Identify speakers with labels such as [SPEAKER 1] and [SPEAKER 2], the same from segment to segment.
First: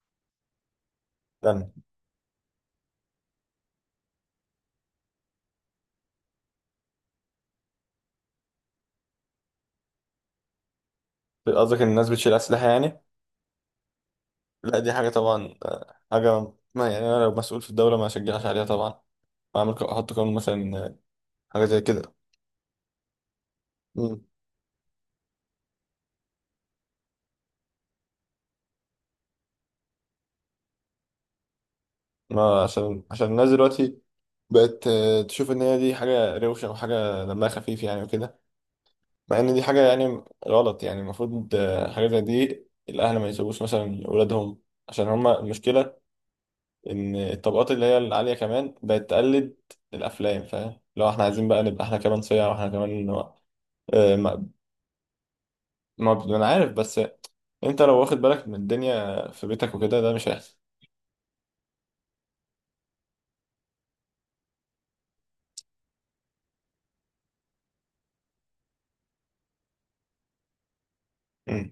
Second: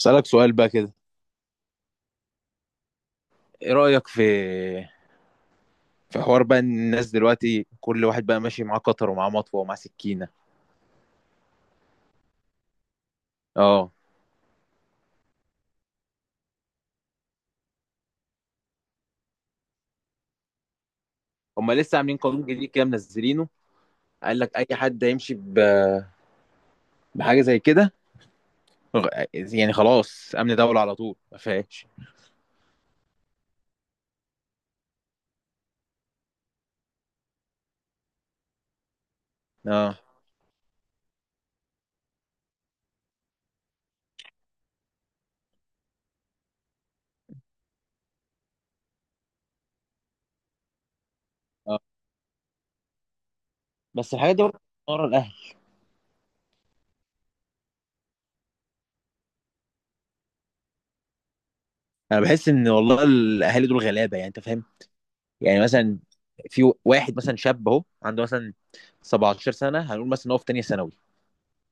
[SPEAKER 1] اسالك سؤال بقى كده.
[SPEAKER 2] يعني،
[SPEAKER 1] ايه رايك في حوار بقى ان الناس دلوقتي كل واحد بقى ماشي معاه قطر ومعاه مطوه ومعاه سكينه.
[SPEAKER 2] قصدك ان الناس بتشيل اسلحه يعني؟
[SPEAKER 1] اه،
[SPEAKER 2] لا، دي حاجه طبعا، حاجه، ما يعني انا لو مسؤول في الدوله ما اشجعش عليها طبعا. ما اعمل احط قانون مثلا، حاجه
[SPEAKER 1] هما
[SPEAKER 2] زي
[SPEAKER 1] لسه
[SPEAKER 2] كده.
[SPEAKER 1] عاملين قانون جديد كده منزلينه.
[SPEAKER 2] مم.
[SPEAKER 1] قال لك اي حد هيمشي بحاجه زي كده. يعني خلاص امن دوله على طول ما فيهاش.
[SPEAKER 2] ما عشان الناس دلوقتي بقت تشوف ان هي دي حاجه روشه وحاجه دمها خفيف، يعني وكده. مع ان دي حاجه
[SPEAKER 1] اه.
[SPEAKER 2] يعني غلط، يعني المفروض حاجه زي دي، الاهل ما يسيبوش مثلا اولادهم عشان هما المشكله، ان الطبقات اللي هي العاليه كمان بقت تقلد الافلام، فاهم؟ لو احنا عايزين بقى
[SPEAKER 1] اه،
[SPEAKER 2] نبقى احنا كمان صيع، واحنا كمان
[SPEAKER 1] بس
[SPEAKER 2] آه،
[SPEAKER 1] الحاجات دي
[SPEAKER 2] ما
[SPEAKER 1] برضه ورا الاهل.
[SPEAKER 2] ما انا عارف، بس انت لو واخد بالك من الدنيا في بيتك وكده، ده مش هيحصل.
[SPEAKER 1] انا بحس ان والله الاهالي دول غلابه، يعني انت فاهم؟ يعني مثلا في واحد مثلا شاب اهو عنده مثلا 17 سنه، هنقول مثلا إن هو في تانيه ثانوي.
[SPEAKER 2] مم.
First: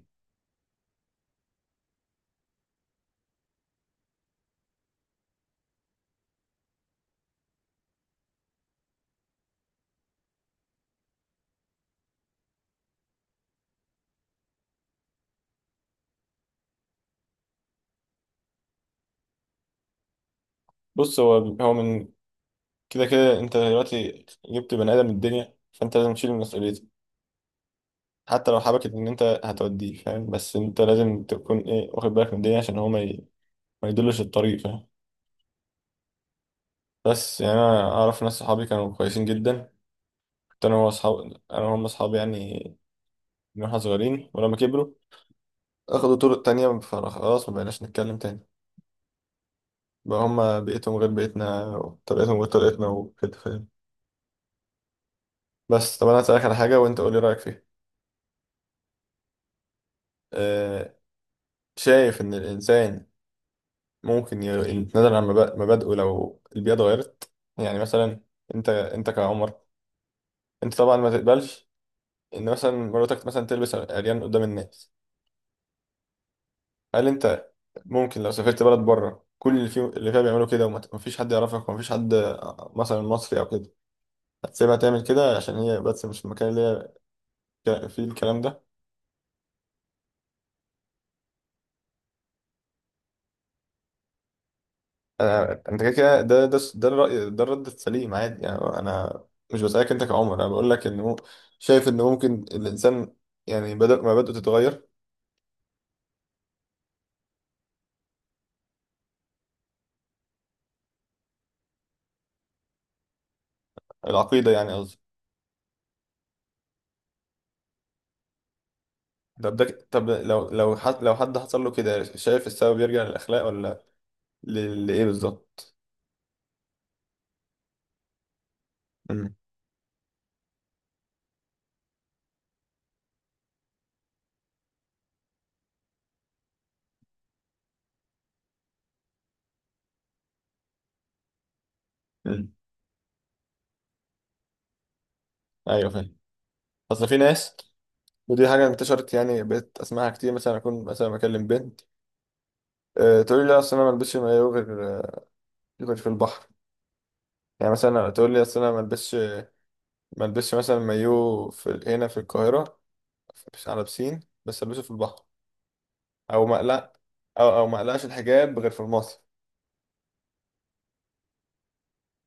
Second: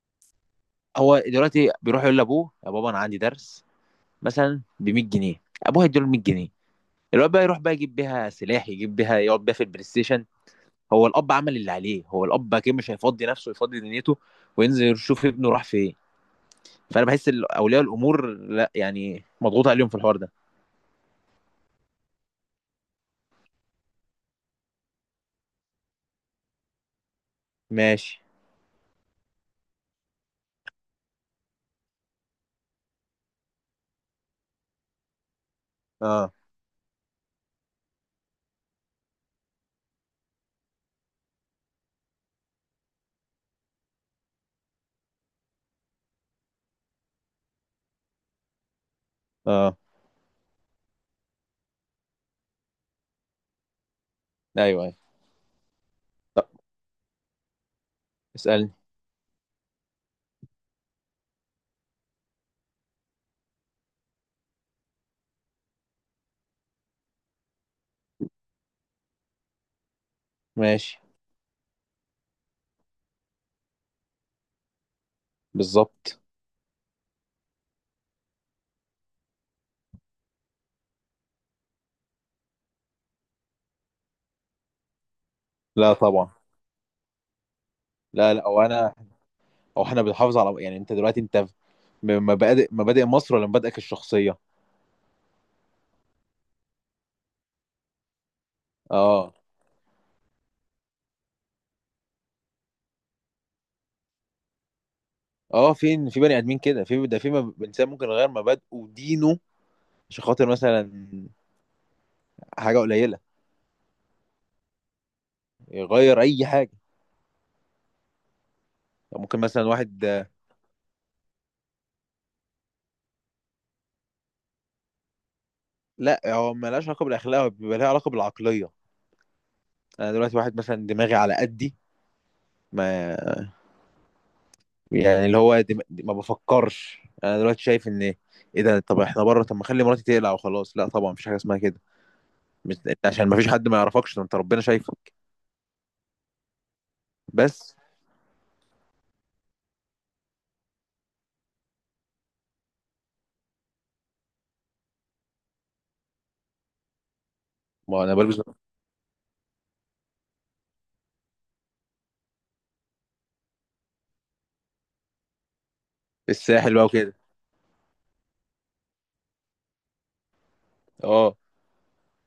[SPEAKER 1] هو دلوقتي بيروح يقول لابوه يا بابا انا عندي درس مثلا ب 100 جنيه، ابوه هيديله 100 جنيه. الواد بقى يروح بقى يجيب بيها سلاح، يجيب بيها يقعد بيها في البلاي ستيشن. هو الاب عمل اللي عليه، هو الاب اكيد مش هيفضي نفسه يفضي دنيته وينزل يشوف ابنه راح فين. فانا بحس إن اولياء الامور لا، يعني مضغوط عليهم في الحوار ده.
[SPEAKER 2] بص، هو كده كده انت دلوقتي جبت بني ادم من الدنيا، فانت لازم تشيل مسؤوليته.
[SPEAKER 1] ماشي.
[SPEAKER 2] حتى لو حبكت ان انت هتوديه، فاهم؟ بس انت لازم تكون ايه، واخد بالك من الدنيا، عشان هو ما يدلش الطريق، فاهم؟
[SPEAKER 1] اه.
[SPEAKER 2] بس يعني انا اعرف ناس صحابي كانوا كويسين جدا. كنت انا انا وهم اصحابي يعني، من واحنا صغيرين، ولما كبروا اخدوا طرق تانية، فخلاص ما بقيناش نتكلم تاني.
[SPEAKER 1] اه.
[SPEAKER 2] بقى هما بيئتهم غير بيئتنا، وطريقتهم غير طريقتنا وكده، فاهم؟
[SPEAKER 1] ايوه ايوه.
[SPEAKER 2] بس طب انا هسألك على حاجة وانت قولي رأيك فيها.
[SPEAKER 1] اسالني.
[SPEAKER 2] أه، شايف ان الانسان ممكن يتنازل عن مبادئه لو البيئة اتغيرت. يعني مثلا، انت كعمر، انت طبعا
[SPEAKER 1] ماشي.
[SPEAKER 2] ما تقبلش ان مثلا مراتك مثلا تلبس عريان قدام الناس.
[SPEAKER 1] بالظبط.
[SPEAKER 2] هل انت ممكن لو سافرت بلد بره، كل اللي فيها بيعملوا كده، ومفيش حد يعرفك، ومفيش حد مثلا مصري او كده، هتسيبها تعمل كده عشان هي،
[SPEAKER 1] لا
[SPEAKER 2] بس مش
[SPEAKER 1] طبعا.
[SPEAKER 2] المكان اللي هي فيه
[SPEAKER 1] لا
[SPEAKER 2] الكلام
[SPEAKER 1] لا،
[SPEAKER 2] ده؟
[SPEAKER 1] وانا او احنا بنحافظ على، يعني انت دلوقتي انت مبادئ مصر ولا مبادئك الشخصيه؟
[SPEAKER 2] انت كده كده، ده الرأي، ده الرد السليم عادي، يعني انا
[SPEAKER 1] اه.
[SPEAKER 2] مش بسألك انت كعمر. انا بقول لك انه شايف ان ممكن الانسان، يعني بدل ما بدأت تتغير،
[SPEAKER 1] اه فين؟ في بني ادمين كده في ده في انسان ممكن يغير مبادئه ودينه عشان خاطر مثلا حاجه قليله،
[SPEAKER 2] العقيدة يعني قصدي.
[SPEAKER 1] يغير اي حاجه. يعني ممكن
[SPEAKER 2] طب
[SPEAKER 1] مثلا
[SPEAKER 2] ده
[SPEAKER 1] واحد،
[SPEAKER 2] طب لو لو حد لو حد حصل له كده، شايف السبب يرجع للأخلاق، ولا لإيه بالظبط؟
[SPEAKER 1] لا هو ملهاش علاقه بالاخلاق، هو بيبقى لها علاقه بالعقليه.
[SPEAKER 2] امم.
[SPEAKER 1] انا دلوقتي واحد مثلا دماغي على قدي، ما يعني اللي هو ما بفكرش، انا دلوقتي شايف ان ايه ده؟ طب احنا بره طب ما اخلي مراتي تقلع وخلاص؟ لا طبعا، مفيش حاجه اسمها كده.
[SPEAKER 2] امم.
[SPEAKER 1] مش... عشان مفيش حد ما يعرفكش؟ ده انت ربنا شايفك.
[SPEAKER 2] ايوه، فاهم. اصل في ناس،
[SPEAKER 1] بس.
[SPEAKER 2] ودي حاجة انتشرت يعني، بقيت اسمعها كتير. مثلا اكون مثلا بكلم بنت، أه، تقول لي لا، اصل انا ما البسش مايو غير في البحر. يعني
[SPEAKER 1] ما
[SPEAKER 2] مثلا
[SPEAKER 1] انا
[SPEAKER 2] تقول
[SPEAKER 1] بلبس
[SPEAKER 2] لي اصل انا ما البسش مثلا مايو هنا في القاهرة، على بسين، بس البسه في البحر. او ما
[SPEAKER 1] الساحل بقى
[SPEAKER 2] اقلق
[SPEAKER 1] وكده.
[SPEAKER 2] او او ما اقلقش الحجاب غير في المصيف.
[SPEAKER 1] اه،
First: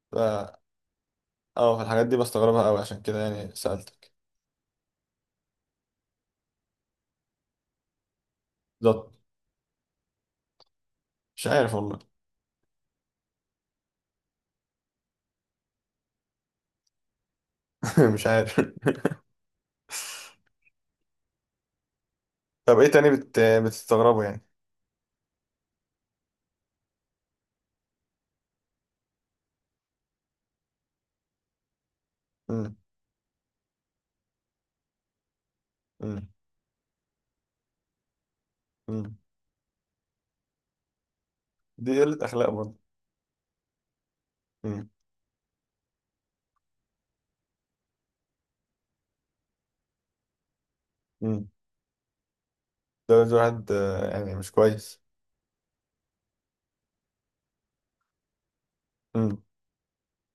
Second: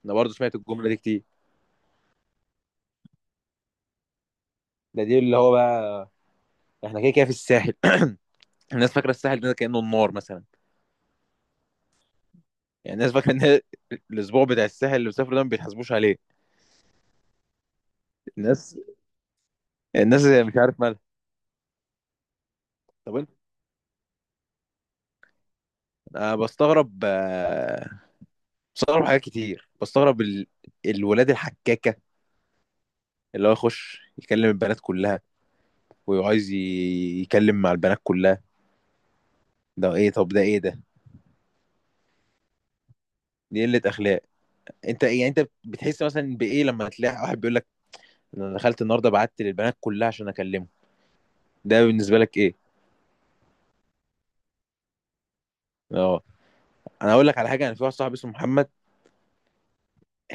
[SPEAKER 1] انا
[SPEAKER 2] ف
[SPEAKER 1] برضه سمعت الجمله دي كتير.
[SPEAKER 2] اه في الحاجات دي بستغربها قوي، عشان كده يعني سألتك.
[SPEAKER 1] ده دي اللي هو بقى احنا كده كده في الساحل الناس فاكره
[SPEAKER 2] بالظبط.
[SPEAKER 1] الساحل ده كانه النار مثلا.
[SPEAKER 2] مش عارف والله.
[SPEAKER 1] يعني الناس فاكره ان الاسبوع بتاع الساحل اللي بيسافروا ده ما بيتحاسبوش عليه.
[SPEAKER 2] مش عارف.
[SPEAKER 1] الناس، الناس مش عارف مالها.
[SPEAKER 2] طب ايه تاني
[SPEAKER 1] طب انت.
[SPEAKER 2] بتستغربه يعني؟
[SPEAKER 1] انا بستغرب، بستغرب حاجات كتير، بستغرب الولاد الحكاكه
[SPEAKER 2] مم.
[SPEAKER 1] اللي هو يخش يكلم البنات كلها
[SPEAKER 2] مم.
[SPEAKER 1] وعايز يكلم مع البنات كلها.
[SPEAKER 2] مم.
[SPEAKER 1] ده ايه؟ طب ده ايه ده؟
[SPEAKER 2] دي قلة اخلاق برضه.
[SPEAKER 1] دي قله اخلاق.
[SPEAKER 2] مم.
[SPEAKER 1] انت إيه؟ يعني انت بتحس مثلا بايه لما تلاقي واحد بيقول لك انا دخلت النهارده بعت للبنات كلها عشان اكلمه؟
[SPEAKER 2] مم.
[SPEAKER 1] ده بالنسبه لك ايه؟
[SPEAKER 2] ده واحد، يعني مش كويس.
[SPEAKER 1] اه، انا هقول لك على حاجه. انا في واحد صاحبي اسمه محمد
[SPEAKER 2] امم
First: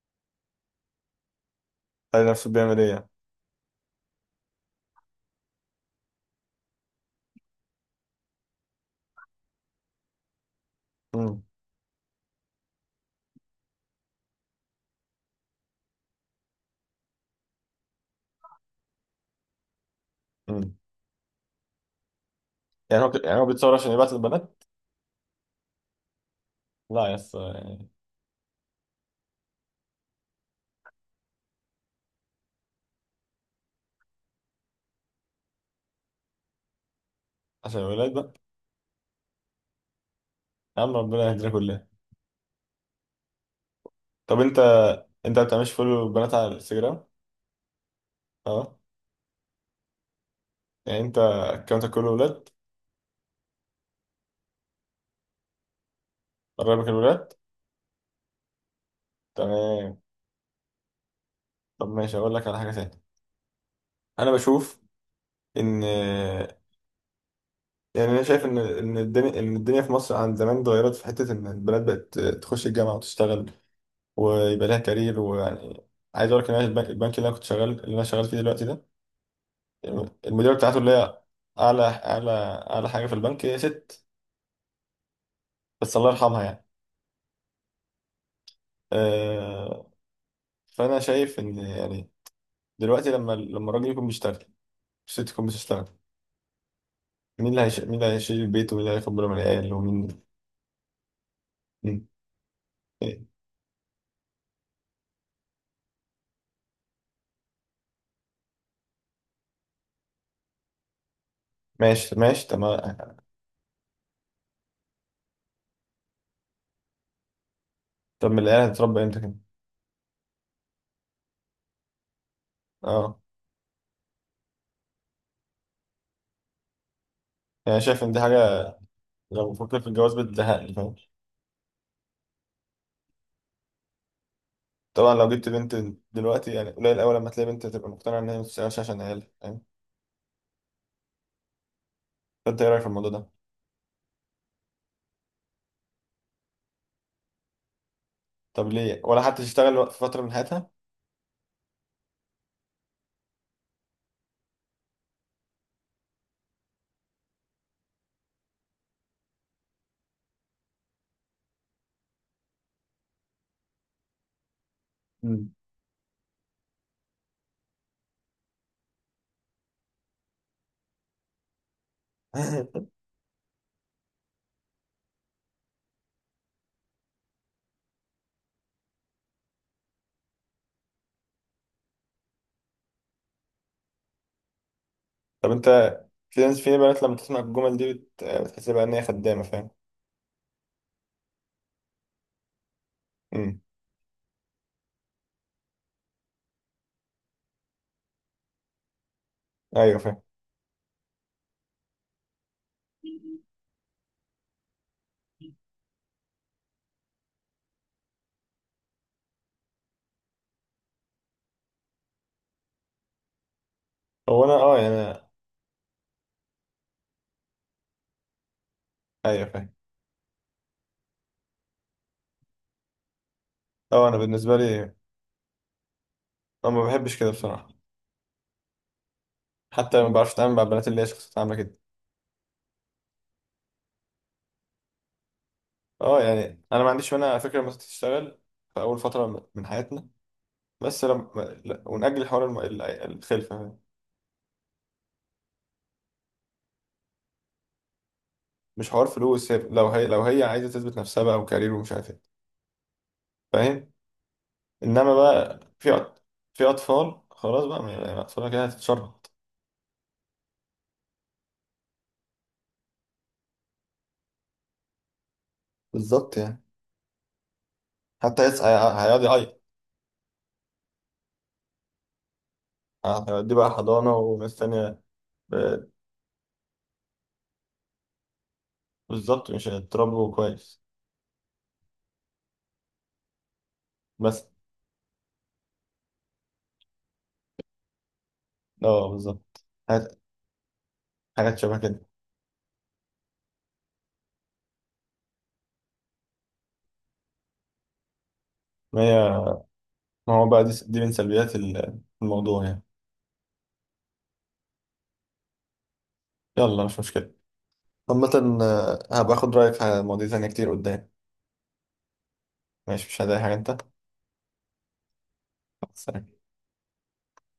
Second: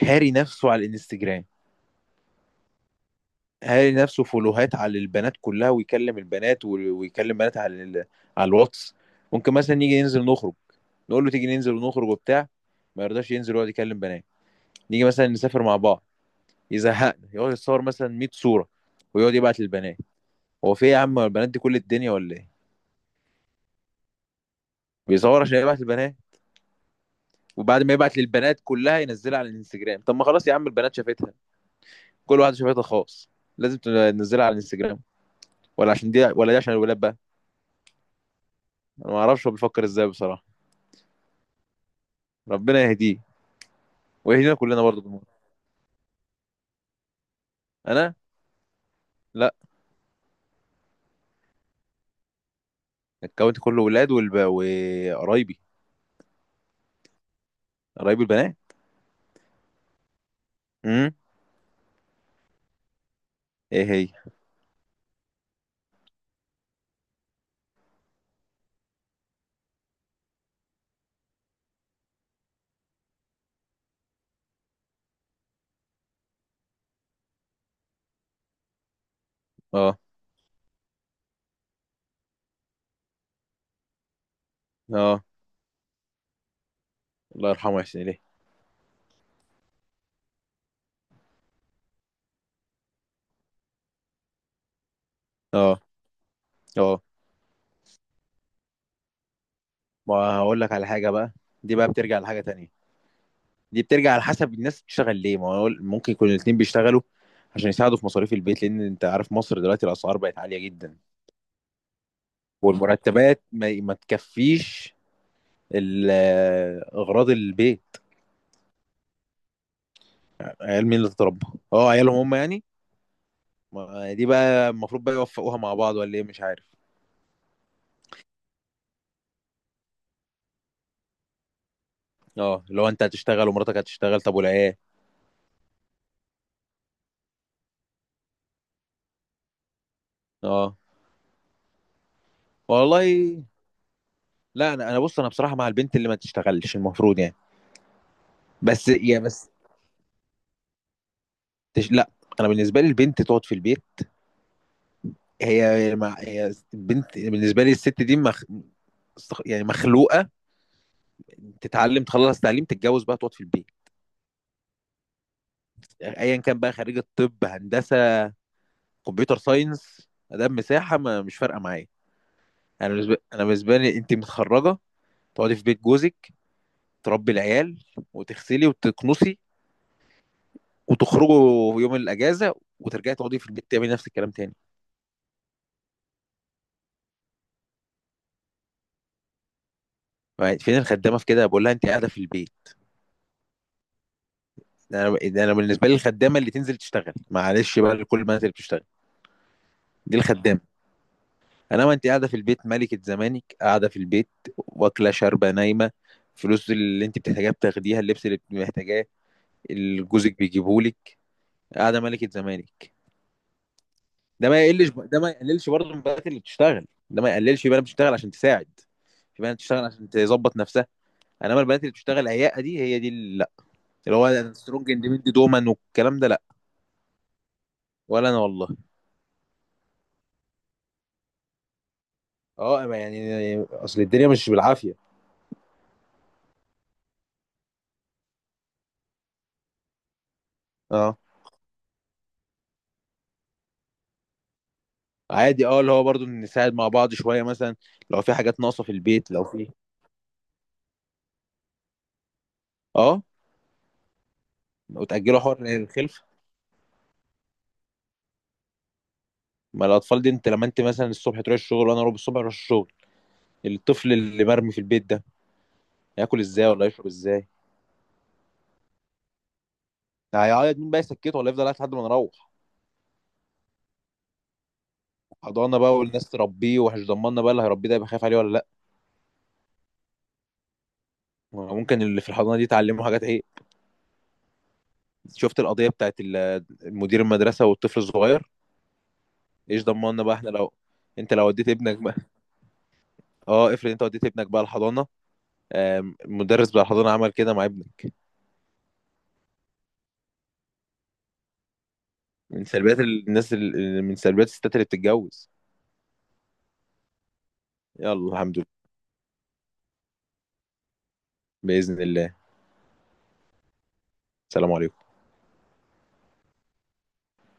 [SPEAKER 1] هاري نفسه على الانستجرام.
[SPEAKER 2] قال نفسه بيعمل ايه يعني؟
[SPEAKER 1] هاري نفسه فولوهات على البنات كلها ويكلم البنات ويكلم بنات على على الواتس. ممكن مثلا نيجي ننزل نخرج، نقول له
[SPEAKER 2] مم.
[SPEAKER 1] تيجي ننزل ونخرج وبتاع، ما يرضاش ينزل ويقعد يكلم بنات. نيجي مثلا نسافر مع بعض، يزهقنا يقعد يتصور مثلا 100 صوره ويقعد يبعت للبنات.
[SPEAKER 2] مم.
[SPEAKER 1] هو في ايه يا عم؟ هو البنات دي كل الدنيا ولا ايه؟
[SPEAKER 2] يعني هو بيتصور عشان يبعت البنات.
[SPEAKER 1] بيصور عشان يبعت للبنات،
[SPEAKER 2] لا يا اسطى
[SPEAKER 1] وبعد
[SPEAKER 2] يعني.
[SPEAKER 1] ما يبعت للبنات كلها ينزلها على الانستجرام. طب ما خلاص يا عم، البنات شافتها. كل واحد شبكتها الخاص، لازم تنزلها على الانستجرام؟ ولا عشان دي ولا دي عشان الولاد بقى.
[SPEAKER 2] عشان الولاد بقى.
[SPEAKER 1] انا ما اعرفش هو بيفكر ازاي بصراحه.
[SPEAKER 2] يا عم ربنا يهدينا كلنا.
[SPEAKER 1] ربنا يهديه
[SPEAKER 2] طب
[SPEAKER 1] ويهدينا
[SPEAKER 2] انت
[SPEAKER 1] كلنا برضه بالمره.
[SPEAKER 2] انت ما بتعملش فولو البنات على الانستجرام؟
[SPEAKER 1] انا.
[SPEAKER 2] اه.
[SPEAKER 1] لا.
[SPEAKER 2] يعني انت اكونتك كله ولاد؟
[SPEAKER 1] الكونت كله ولاد وقرايبي.
[SPEAKER 2] قرايبك الولاد؟
[SPEAKER 1] قرايبي البنات.
[SPEAKER 2] تمام.
[SPEAKER 1] امم.
[SPEAKER 2] طب ماشي، اقول لك على حاجه تانية.
[SPEAKER 1] ايه هي؟
[SPEAKER 2] انا بشوف ان، يعني انا شايف ان الدنيا في مصر عن زمان اتغيرت في حته ان البنات بقت تخش الجامعه وتشتغل، ويبقى لها كارير، ويعني عايز اقول لك ان انا البنك اللي انا شغال فيه دلوقتي ده،
[SPEAKER 1] اه.
[SPEAKER 2] المديره بتاعته، اللي هي اعلى اعلى اعلى حاجه في البنك، هي ست،
[SPEAKER 1] اه.
[SPEAKER 2] بس الله يرحمها يعني.
[SPEAKER 1] الله يرحمه ويحسن اليه.
[SPEAKER 2] آه، فانا شايف ان يعني دلوقتي لما الراجل يكون بيشتغل، الست تكون
[SPEAKER 1] اه.
[SPEAKER 2] بتشتغل،
[SPEAKER 1] اه
[SPEAKER 2] مين اللي هيشيل البيت، ومين اللي هياخد باله من العيال،
[SPEAKER 1] ما
[SPEAKER 2] ومين
[SPEAKER 1] هقول لك على حاجه بقى. دي بقى
[SPEAKER 2] مين؟
[SPEAKER 1] بترجع لحاجه تانية.
[SPEAKER 2] إيه.
[SPEAKER 1] دي بترجع على حسب الناس بتشتغل ليه. ما هو ممكن يكون الاتنين بيشتغلوا عشان يساعدوا في مصاريف البيت، لان انت عارف مصر دلوقتي الاسعار بقت عاليه جدا
[SPEAKER 2] ماشي، ماشي. طب ما
[SPEAKER 1] والمرتبات ما تكفيش ال- اغراض البيت.
[SPEAKER 2] طب ما العيال هتتربى امتى كده؟
[SPEAKER 1] عيال مين اللي تتربى؟ اه عيالهم هم يعني.
[SPEAKER 2] اه
[SPEAKER 1] دي بقى المفروض بقى يوفقوها مع بعض ولا ايه، مش عارف.
[SPEAKER 2] يعني شايف ان دي حاجه، لو بفكر في الجواز بتزهقني، فاهم؟
[SPEAKER 1] اه لو انت هتشتغل ومراتك هتشتغل، طب والعيال؟
[SPEAKER 2] طبعا لو جبت بنت، دلوقتي يعني قليل قوي لما تلاقي بنت تبقى مقتنعه ان هي ما بتشتغلش عشان عيالها، فاهم؟
[SPEAKER 1] اه.
[SPEAKER 2] فانت ايه رايك في الموضوع ده؟
[SPEAKER 1] والله لا، انا بص، انا بصراحه مع البنت اللي ما تشتغلش المفروض يعني.
[SPEAKER 2] طب
[SPEAKER 1] بس
[SPEAKER 2] ليه؟
[SPEAKER 1] يا
[SPEAKER 2] ولا حتى
[SPEAKER 1] بس
[SPEAKER 2] تشتغل في فتره من حياتها.
[SPEAKER 1] لا، انا بالنسبه لي البنت تقعد في البيت. هي البنت بالنسبه لي الست دي يعني مخلوقه تتعلم تخلص تعليم، تتجوز بقى تقعد في البيت.
[SPEAKER 2] مم.
[SPEAKER 1] ايا كان بقى خريج الطب، هندسه، كمبيوتر ساينس، ادام، مساحه، ما مش فارقه معايا. انا بالنسبه لي انت متخرجه، تقعدي في بيت جوزك، تربي العيال وتغسلي وتكنسي، وتخرجوا يوم الاجازه وترجعي تقعدي في البيت تعملي نفس الكلام تاني.
[SPEAKER 2] طب انت، في ناس، في بنات لما تسمع الجمل دي بتحس بقى ان هي خدامه، فاهم؟
[SPEAKER 1] يعني فين الخدامه في كده؟ بقول لها انت قاعده في البيت.
[SPEAKER 2] مم.
[SPEAKER 1] ده انا، ده انا بالنسبه لي الخدامه اللي تنزل تشتغل، معلش بقى لكل البنات اللي بتشتغل،
[SPEAKER 2] ايوه
[SPEAKER 1] دي
[SPEAKER 2] فاهم.
[SPEAKER 1] الخدامه. انا وانت قاعده في البيت ملكه زمانك، قاعده في البيت واكله شاربه نايمه، فلوس اللي انت بتحتاجيها بتاخديها، اللبس اللي محتاجاه اللي جوزك بيجيبهولك، قاعده ملكه زمانك.
[SPEAKER 2] هو
[SPEAKER 1] ده
[SPEAKER 2] انا
[SPEAKER 1] ما يقلش ده
[SPEAKER 2] يعني.
[SPEAKER 1] ما يقللش برضه من البنات اللي بتشتغل، ده ما يقللش. في بنات بتشتغل عشان تساعد، في
[SPEAKER 2] ايوه
[SPEAKER 1] بنات
[SPEAKER 2] فاهم.
[SPEAKER 1] بتشتغل عشان تظبط نفسها، انما البنات اللي بتشتغل عياقه دي، هي دي اللي لا.
[SPEAKER 2] اه، انا
[SPEAKER 1] اللي هو
[SPEAKER 2] بالنسبه
[SPEAKER 1] سترونج
[SPEAKER 2] لي،
[SPEAKER 1] اندبندنت وومن والكلام ده لا.
[SPEAKER 2] انا ما بحبش كده بصراحه.
[SPEAKER 1] ولا انا والله.
[SPEAKER 2] حتى ما بعرفش اتعامل مع البنات اللي هي شخصيتها عامله كده.
[SPEAKER 1] اه يعني اصل الدنيا مش بالعافيه.
[SPEAKER 2] اه يعني انا ما عنديش مانع على فكره لما تشتغل في اول فتره من حياتنا، بس
[SPEAKER 1] اه.
[SPEAKER 2] لما لا، ونأجل حوار الخلفه.
[SPEAKER 1] عادي اه، اللي هو برضو نساعد مع بعض شويه مثلا، لو في حاجات ناقصه
[SPEAKER 2] مش
[SPEAKER 1] في
[SPEAKER 2] حوار
[SPEAKER 1] البيت، لو
[SPEAKER 2] فلوس،
[SPEAKER 1] في.
[SPEAKER 2] لو هي عايزه تثبت نفسها بقى وكارير ومش عارف ايه،
[SPEAKER 1] اه.
[SPEAKER 2] فاهم؟ انما
[SPEAKER 1] وتاجلوا حوار
[SPEAKER 2] بقى
[SPEAKER 1] الخلفه.
[SPEAKER 2] في اطفال خلاص بقى، ما اطفالها كده هتتشرط.
[SPEAKER 1] ما الاطفال دي، انت لما انت مثلا الصبح تروح الشغل وانا اروح الصبح اروح الشغل، الطفل اللي مرمي في البيت ده
[SPEAKER 2] بالظبط
[SPEAKER 1] هياكل
[SPEAKER 2] يعني.
[SPEAKER 1] ازاي ولا يشرب ازاي؟
[SPEAKER 2] حتى هيقعد يعيط.
[SPEAKER 1] هيعيط، مين بقى يسكته ولا يفضل قاعد لحد ما نروح؟
[SPEAKER 2] هيوديه بقى حضانه وناس تانيه.
[SPEAKER 1] حضانه بقى والناس تربيه، ومش ضمننا بقى اللي هيربيه ده يبقى خايف عليه ولا لا.
[SPEAKER 2] بالظبط، مش هتضربه كويس
[SPEAKER 1] ممكن اللي في الحضانه دي تعلمه حاجات ايه.
[SPEAKER 2] بس.
[SPEAKER 1] شفت القضيه بتاعت مدير المدرسه والطفل الصغير؟
[SPEAKER 2] اه بالظبط.
[SPEAKER 1] ايش
[SPEAKER 2] حاجات
[SPEAKER 1] ضمننا بقى احنا لو انت لو
[SPEAKER 2] حاجات
[SPEAKER 1] وديت
[SPEAKER 2] شبه
[SPEAKER 1] ابنك
[SPEAKER 2] كده.
[SPEAKER 1] بقى؟ اه افرض انت وديت ابنك بقى الحضانه، المدرس بتاع الحضانه عمل كده مع ابني.
[SPEAKER 2] ما هي ما هو بقى، دي من سلبيات الموضوع
[SPEAKER 1] من
[SPEAKER 2] يعني.
[SPEAKER 1] سلبيات الناس من سلبيات الستات اللي بتتجوز.
[SPEAKER 2] يلا مش مشكلة.
[SPEAKER 1] يلا
[SPEAKER 2] عامة،
[SPEAKER 1] الحمد لله.
[SPEAKER 2] هبقى اخد رأيك في مواضيع تانية كتير قدام.
[SPEAKER 1] باذن الله.
[SPEAKER 2] ماشي مش هضايق حاجة انت.
[SPEAKER 1] سلام عليكم.
[SPEAKER 2] سلام.